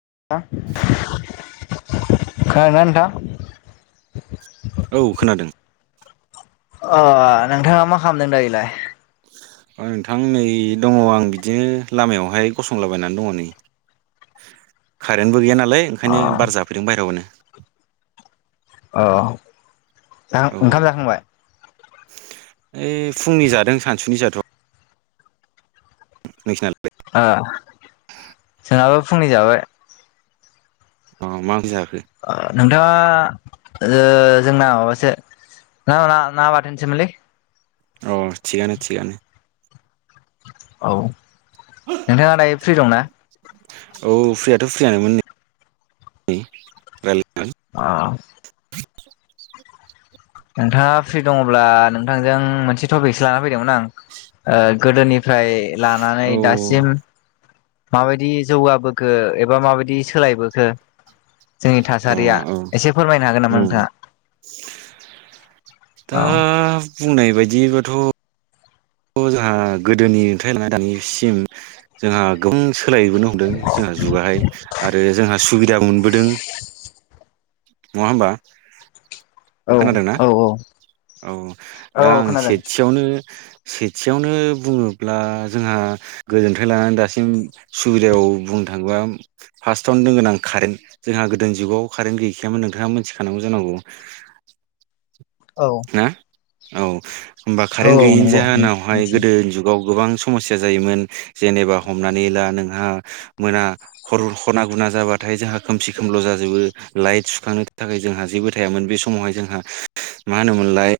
नोंथां खोनादोंना नोंथां? औ खोनादों। अ नोंथाङा मा खालामदों दायोलाय? ओ नोंथां नै दङ आं बिदिनो लामायावहाय गसंलाबायनानै दङ नै। कारेन्बो गैया नालाय अ ओंखायनो बार जाफैदों बायाहेरायावनो। अ ज औ ओंखाम जाखांबाय? ओइ फुंनि जादों सानसुनि जाथ नोंसिनालाय? ओ जोंहाबो फुंनि जाबाय। ओ मा ओंख्रि जाखो? ओ नोंथाङा ओ जोंना माबासो ना ना बाथोनसैमोनलै। अ थिकआनो थिकआनो। औ नोंथाङा दायो फ्रि दंना? औ फ्रियाथ' फ्रियानोमोन नै रायलाय अ नोंथाङा फ्रि दङब्ला नोंथांजों मोनसे टपिकसो लाना फैदोंमोन आं ओ गोदोनिफ्राय लानानै औ दासिम माबायदि जौगाबोखो एबा माबायदि सोलायबोखो जोंनि अ थासारिया औ एसे फोरमायनो हागोन नामा उम नोंथाङा दा औ बुंनाय बायदिब्लाथ' जोंहा गोदोनिफ्राय ना दानिसिम जोंहा गोबां सोलायबोनो हमदों जोंहा जुगाहाय आरो जोंहा सुबिदा सुबिदादा मोनबोदों नङा होमबा औ खोनादोंना औ औ औ दा आं खोनादों सेथियावनो सेथियावनो बुङोब्ला जोंहा गोजोननिफ्राय लानानै दासिम सुबिदायाव बुं थाङोबा फार्स्टआवनो दोनगोन आं कारेन्ट जोंहा गोदो जुगाव कारेन्ट गैखायामोन नोंथाङा मोनथिखानांगौ जानांगौ औ औ औ होमबा औ कारेन्ट औ गैयिनि नंगौ जाहोनावहाय मिथियो गोदो जुगाव गोबां समस्या जायोमोन जेनेबा हमनानै ला नोंहा मोना हरना गुर जाबाथाय जोंहा खोमसि खोमलाव जाजोबो लाइट सुखांनो थाखाय जोंहा जेबो थायामोन बे समावहाय जोंहा मा होनोमोनलाय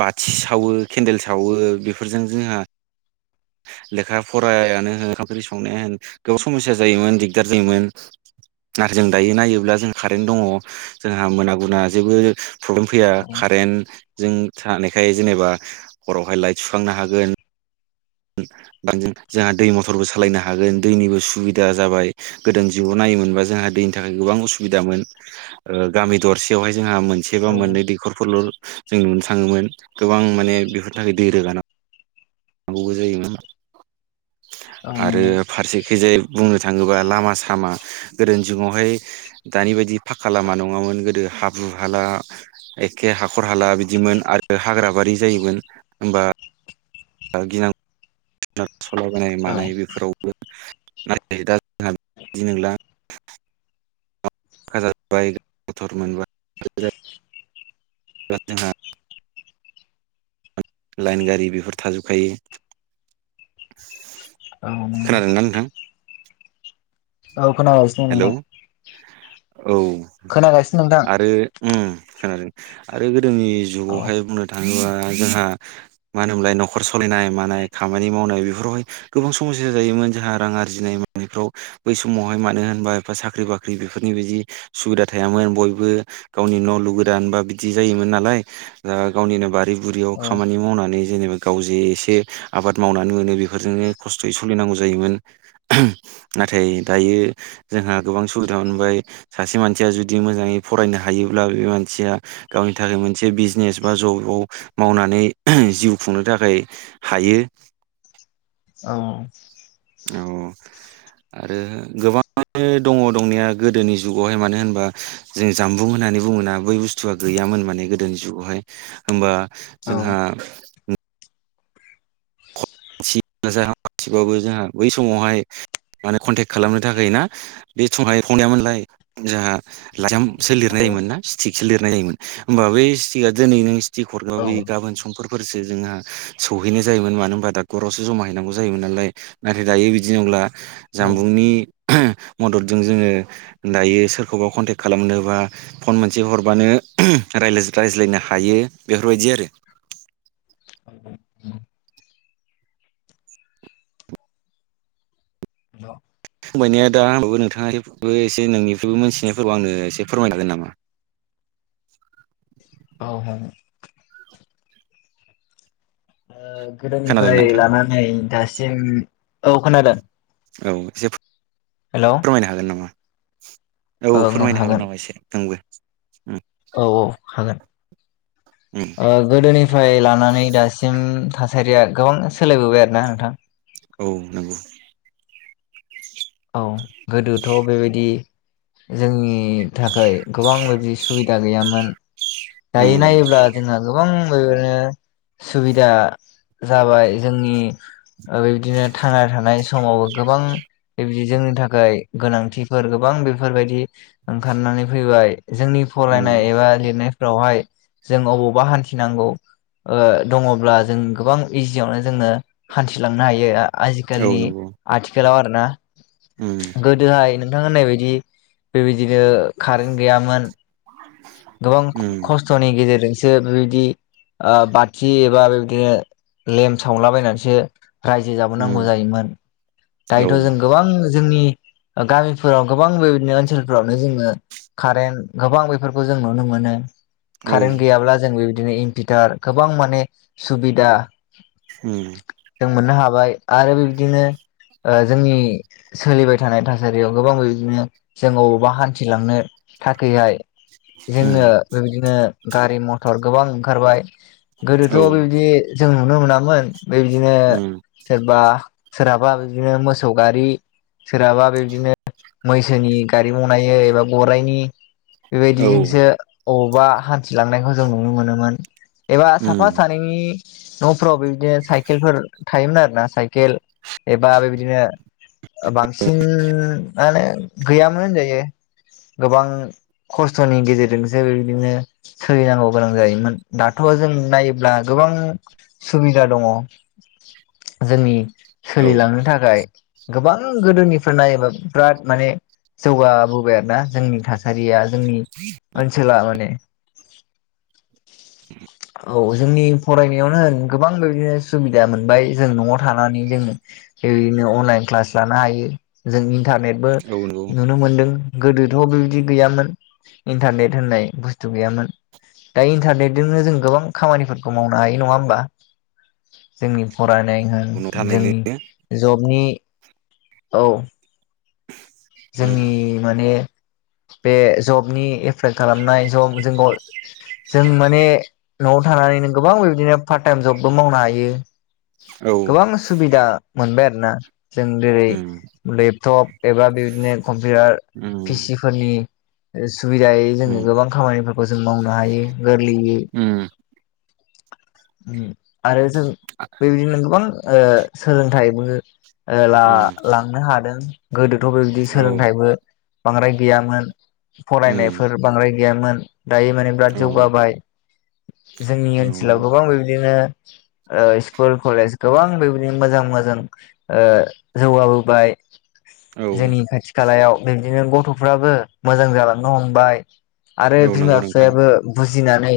बाथि सावो केन्देल सावो बेफोरजों जोंहा लेखा फरायानो होन ओंखाम ओंख्रि संनायानो होन गोबाव समस्या जायोमोन दिग्दार जायोमोन नाथाय जों दायो नायोब्ला जों कारेन्ट दङ जोंहा मोना गुना जेबो प्रब्लेम फैया औ कारेन्ट जों थानायखाय जेनेबा हरावहाय लाइट सुखांनो हागोन जोंहा दै मथरबो सालायनो हागोन दैनिबो सुबिदा जाबाय गोदो जुगाव नाय जोंहा दैनि थाखाय गोबां उसुदामोन जोंहा मोनसे बा औ मोननै दैखरफोरल' जों नुनो थाङोमोन गोबां माने बेफोरनि थाखाय दै रोगानां जायोमोन औ आरो नंगौ फारसेखैजाय बुंनो थाङोबा लामा सामा गोदोनि जुगावहाय दानि बायदि फाक्का लामा नङामोन गोदो हाब्रु हाला एखे हाखर हाला बिदिमोन आरो हाग्राबारि जायोमोन होमबा गिनां सलायबोनाय औ मानाय बेफोरावबो नाथाय दा जोंहा बिदि नोंला जाजोबबाय मथर मोनबाय जोंहा लाइन गारि बिफोर थाजोबखायो औ नंगौ खोनादोंना नोंथां औ खोनायगासिनो हेलौ नोंथां औ खोनागासिनो नोंथां आरो खोनादों आरो गोदोनि औ जुगावहाय बुंनो थाङो थाङोबा जोंहा मा होनोमोनलाय न'खर साललिनाय मानाय खामानि मावनाय बेफोरावहाय गोबां समयसा जायोमोन जोंहा रां आरजिनाय मानायफ्राव बै समावहाय मानो होनो साख्रि बाख्रि बेफोरनि बिदि सुबिदा थायामोन बयबो गावनि न' लुगोदान बा बिदि नालाय गावनिनो बारि बुरियाव औ खामानि मावनानै जेनेबा गाव जे एसे आबाद मावनानै मोनो बेफोरजोंनो खस्थ'यै सोलिनांगौ जायोमोन नाथाय दायो जोंहा गोबां सुबिदा मोनबाय सासे मानसिया जुदि मोजाङै फरायनो हायोब्ला बे मानसिया गाव नि थाखाय मोनसे बिजनेस बा जबाव मावनानै जिउ खुंनो थाखाय हायो औ औ औ आरो गोबां दङ दंनाया गोदोनि जुगावहाय मानो होनबा जों जामबुं होननानै बुङोना बै बुस्थुआ गैया मोन‌ माने गोदोनि जुगावहाय होनबा जोंहा मानसि [unintelligible] बाबो जोंहा बै समावहाय माने कन्टेक्ट खालामनो थाखाय ना बे संहाय [unintelligible] मोनलाय जोंहा लाइजामसो लिरनाय मोन‌ ना सिटिक लिरनाय जायोमोन होमबा बै सिटिकआ दिनै नों सिटिक हरबा औ गाबोन समफोर फोरसो जोंना सौहैनाय जायोमोन मानो होनबा दा खरावसो जमा हैैनांगौ जायोमोन नालाय नाथाय दायो बिदि नंला जामबुंनि मददजों जोङो दायो सोरखौबा कन्टेक्ट खालामनोबा फन मोनसे हरबानो रायलायनो रायज्लायनो हायो बेफोर बायदि आरो । [inaudible] फंबायनाया दा होमबाबो नोंथाङा एबो एसे नोंनिखफ्रायबो मोनथिनायफोरबो आंनो एसे फोरमायनो हागोन नामा? औ औ खोनादोंना गोदोनिफ्राय नोंथां लानानै दासिम औ खोनादों । औ एसे फो फोरमायनो हागोन नामा? औ ओं ओं फोरमायनो हागोन नामा एसे नोंबो? उम औ औ हागोन उम ओ गोदोनिफ्राय लानानै दासिम था थासारिया गोबां सोलायबोबाय आरो ना नोंथां । औ नंगौ औ गोदोथ' बे बायदि जोंनि थाखाय गोबां बिदि सुबिदा गैयामोन । उम दायो नायोब्ला जोंहा गोबां ओ बेबायनो सुबिदा जाबाय जोंनि ओ बे बदिनो थांना थानाय समावबो गोबां बि जोंनि थाखाय गोनांथिफोर गोबां बेफोर बायदि ओंखारनानै फैबाय जोंनि उम फरायनाय एबा लिरनायफ्रावहाय जों अबावबा हान्थिनांगौ ओ दंङ ब्ला जों गोबां इजियावनो जोङो हान्थिलांनो हायो आजि औ खालनि नंगौ आथिखालाव आरोना उम गोदोहाय नोंथां होननाय बायदि बे बायदिनो कारेन्ट गैयामोन गोबां उम खस्थ'नि गेजेर सो बे बायदि ओ बाथि एबा बे बायदिनो लेम सावला बायनानैसो रायजो जाबोनांगौ उम जायोमोन औ दायोथ' जों गोबां जोंनि गामिफोराव गोबां बे बायदिनो ओनसोलफोरावनो जोङो कारेन्ट गोबां बे फोरखौ जों नुनो मोनो औ खारें गैया ब्ला‌ जों बिदिनो इनफिटार गोबां माने सुबिदा उम जों मोननो हाबाय आरो बिबदिनो ओ जोंनि सोलिबाय थानाय थासारियाव गोबां बिदिनो जों बबावबा हान्थिलांनो थाखायहाय जोङो उम बे बायदिनो गारि मथर गोबां ओंखारबाय गोदोथ' औ बे बायदि जों नुनो मोनामोन बे बायदिनो उम सोरबा सोरहाबा बिदिनो मोसौ गारि सोरहाबा बिदिनो मैसोनि गारि बनायो एबा गराइनि बे औ बायदिजोंसो बबावबा हान्थिलांनायखौ जों नुनो मोनोमोन । एबा साफा उम सानैनि न'फोराव बेदिनो साइकेलफोर थायोमोन आरोना साइकेल एबा बे बायदिनो बांसिन माने गैयामोन होनजायो गोबां खस्थ'नि गेजेरजोंसो बे बायदिनो सोलिनांगौ गोनां जायोमोन दाथ' जों नायोब्ला गोबां गोबां सुबिदा दङ जोंनि औ सोलिलांनो थाखाय । गोबां गोदोनिफ्राय नायोबा बिराद माने जौगाबोबाय आरोना जोंनि थासारिया। जोंनि ओनसोला माने। औ जोंनि फरायनायावनो होन गोबां बेदिनो सुबिदा मोनबाय जों न'आव थानानै जोंनो बेदिनो अनलाइन क्लास लानो हायो जों इन्टारनेटबो नंगौ नुनो मोनदों। गोदोथ' बेबायदि गैयामोन इन्टारनेट होननाय बुस्थु गैयामोन। दा इन्टारनेटजोंनो जों गोबां खामानिफोरखौ मावनो हायो नङा होमबा जोंनि फरायनाय होन उनाव थारैनो जोंनि जबनि औ। उम जोंनि माने बे जबनि एप्लाइ खालामनाय जब जोंखौ जों माने न'आव थानानैनो गोबां बिदिनो पार्ट टाइम जबबो मावनो हायो। औ गोबां सुबिदा मोनबाय आरोना। जों जेरै उम लेपटप एबा बेबायदिनो कम्पिउटार उम पिसि फोरनि सुबिदायै जोङो उम गोबां खामानिफोरखौ जों मावनो हायो गोरलैयै। उम आरो जों बेबादिनो‌ गोबां ओ सोलोंथाइबो ओ दा लांनो हादों गोदोथ' बे औ उम सोलोंथाइबो बांद्राय गैयामोन फरायनायफोर बांद्राय गैयामोन। दायो माने बिराद औ जौगाबाय जोंनि ओनसोलाव गोबां बेबदिनो ओ स्कुल कलेज गोबां बेबायदि मोजां मोजां जौगाबोबाय। औ। लायाव बिदिनो गथ'फ्राबो मोजां जालांनो हमबाय। आरो औ बिमा नंगौ नोंथां बिफायाबो बुजिनानै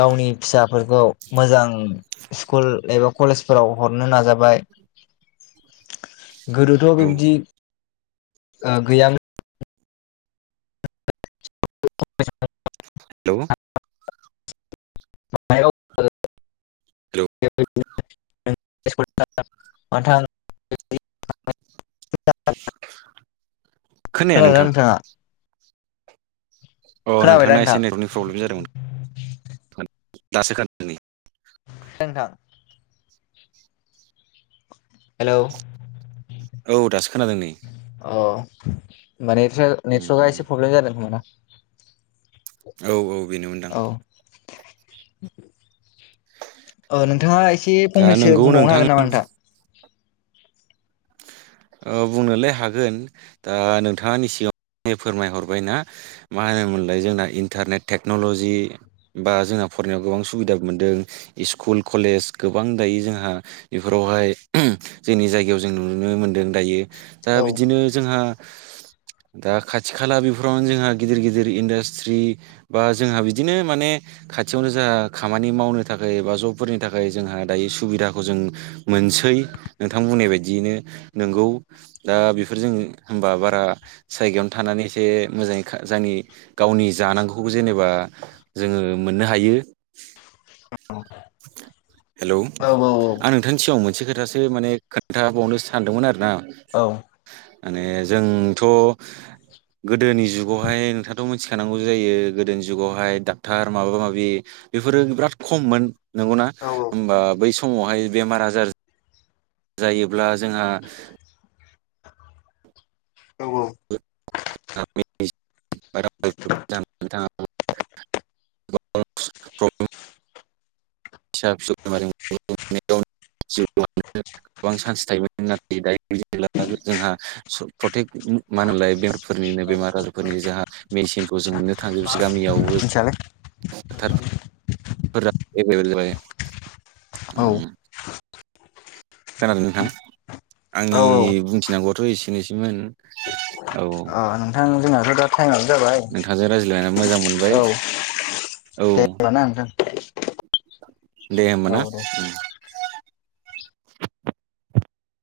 गावनि फिसाफोरखौ मोजां स्कुल एबा कलेजफोराव हरनो नाजाबाय। गोदोथ' औ बिबदि गैयामोन। हेल' म हेलौ [unintelligible] थ [unintelligible] खोनाया खोनादोंना नोंथां नोंथाङा? अ खोनाबायना नोंथांना नोंथां एसे नेटनि एसे प्रब्लेम जादोंमोन। दासो खोनादों‌ नै। सोंथां। हेलौ औ दासो खोनादों नै। अ माने नेट्रका उम एसे प्रब्लेम जादों खोमादां। औ औ बेनोमोनदां। औ [unintelligible] ओ नोंथाङा एसे दा फंनैसो नोंगौ बुंबावनो हागोन नामा नोंथां? ओ बुंनोलाय हागोन दा नोंथाङानि सिगाङाव फोरमाय हरबायना मा होनोमोनलाय जोंना इन्टारनेट टेक्न'ल'जि बा जोंना फरायनायाव गोबां सुबिदा मोनदों स्कुल कलेज गोबां दायो जोंहा बेफोरावहाय जोंनि जायगायाव जों नुनो मोनदों दायो दा औ बिदिनो जोंहा [unintelligible] दा खाथि खाला बेफोरावनो जोंहा गिदिर गिदिर इन्डास्ट्रि बा जोंहा बिदिनो माने खाथियावनो जोंहा खामानि मावनो थाखाय बा जबफोरनि थाखाय जोंहा दायो सुबिदाखौ जों मोन सै नोंथां बुंनाय बायदियैनो। नंगौ दा बेफोरजों होनबा बारा जायगायावनो थानानै एसे मोजाङै जोंनि गावनि जानांगौखौ जेनेबा जोङो मोननो हायो। हेलौ औ औ आं नोंथांनि सिगाङाव मोनसे खोथा खोथासो माने खोन्थाबावनो सानदोंमोन आरो ना। औ। माने जोंथ' गोदोनि जुगावहाय नोंथाङाथ' मिथि थानांगौ जायो गोदोनि जुगावहाय डाक्टार माबा माबि बेफोरो बिराद खममोन। नंगौना औ होमबा बै समावहाय बेमार आजार जायोब्ला जोंहा औ [inaudible] [inaudible] फिसा फिसौ बेम गोबां चान्स थायोमोन नाथाय दायो जेने जोंहा प्रटेकट मा होनोमलाय बेमारफोरनिनो बेमार आजारफोरनि जोंहा मेडिसिनखौ औ जों नुनो थांजोबसै गामियावबो। मिथियालै टार फोर एभेलेल जायो। औ। खोनादों नोंथाह आंनि औ औ बुंथिनांगौआथ' एसेनोसैमोन। औ अ नोंथां जोंनाथ' दा टाइमानो जाबाय नोंथांजों रायज्लायनानै मोजां मोनबाय औ। औ देबाना नोंथो। दे होमबा ना।